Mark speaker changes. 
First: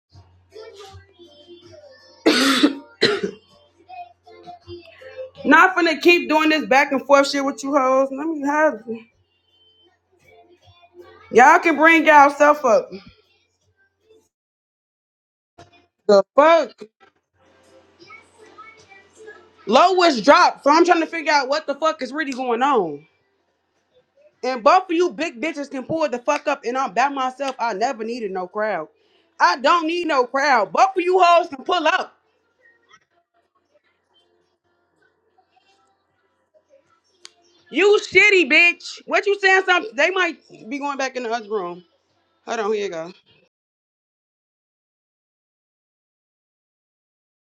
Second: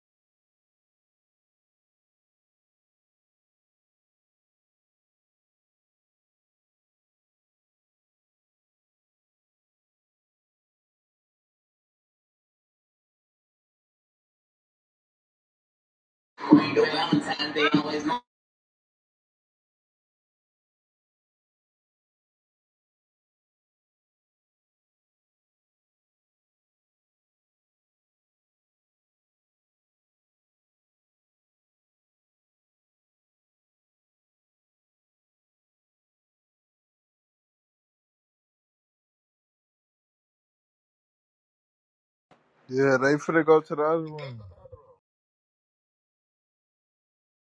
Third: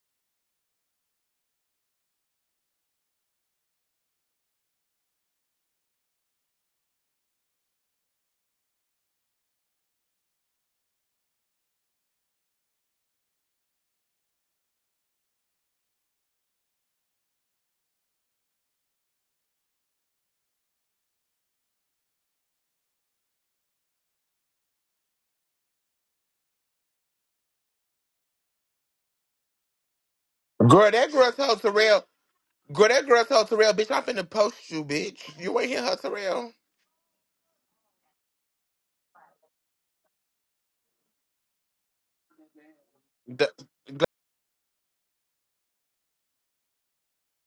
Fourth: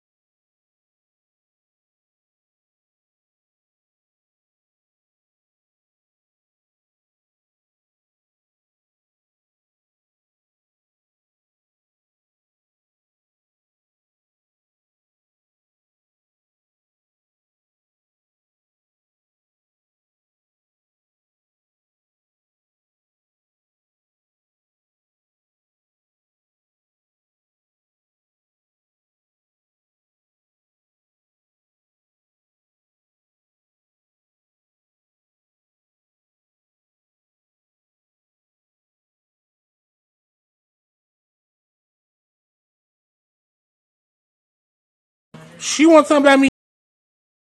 Speaker 1: Not finna keep doing this back and forth shit with you hoes. Let me have it. y'all can bring y'all self up. The fuck? Lowest dropped, so I'm trying to figure out what the fuck is really going on. And both of you big bitches can pull the fuck up, and I'm by myself. I never needed no crowd. I don't need no crowd.
Speaker 2: Girl,
Speaker 1: Both of
Speaker 2: that
Speaker 1: you
Speaker 2: girl
Speaker 1: hoes
Speaker 2: told
Speaker 1: can pull
Speaker 2: Terrell.
Speaker 1: up.
Speaker 2: Girl, that girl told Terrell, bitch, I'm finna post you, bitch. You ain't hear her, Terrell.
Speaker 1: You shitty bitch. What you saying? Something? They might be going back in the other room. Hold on, here you
Speaker 3: Yeah,
Speaker 1: go.
Speaker 3: they finna
Speaker 2: The,
Speaker 3: go to the other one.
Speaker 4: She wants something about me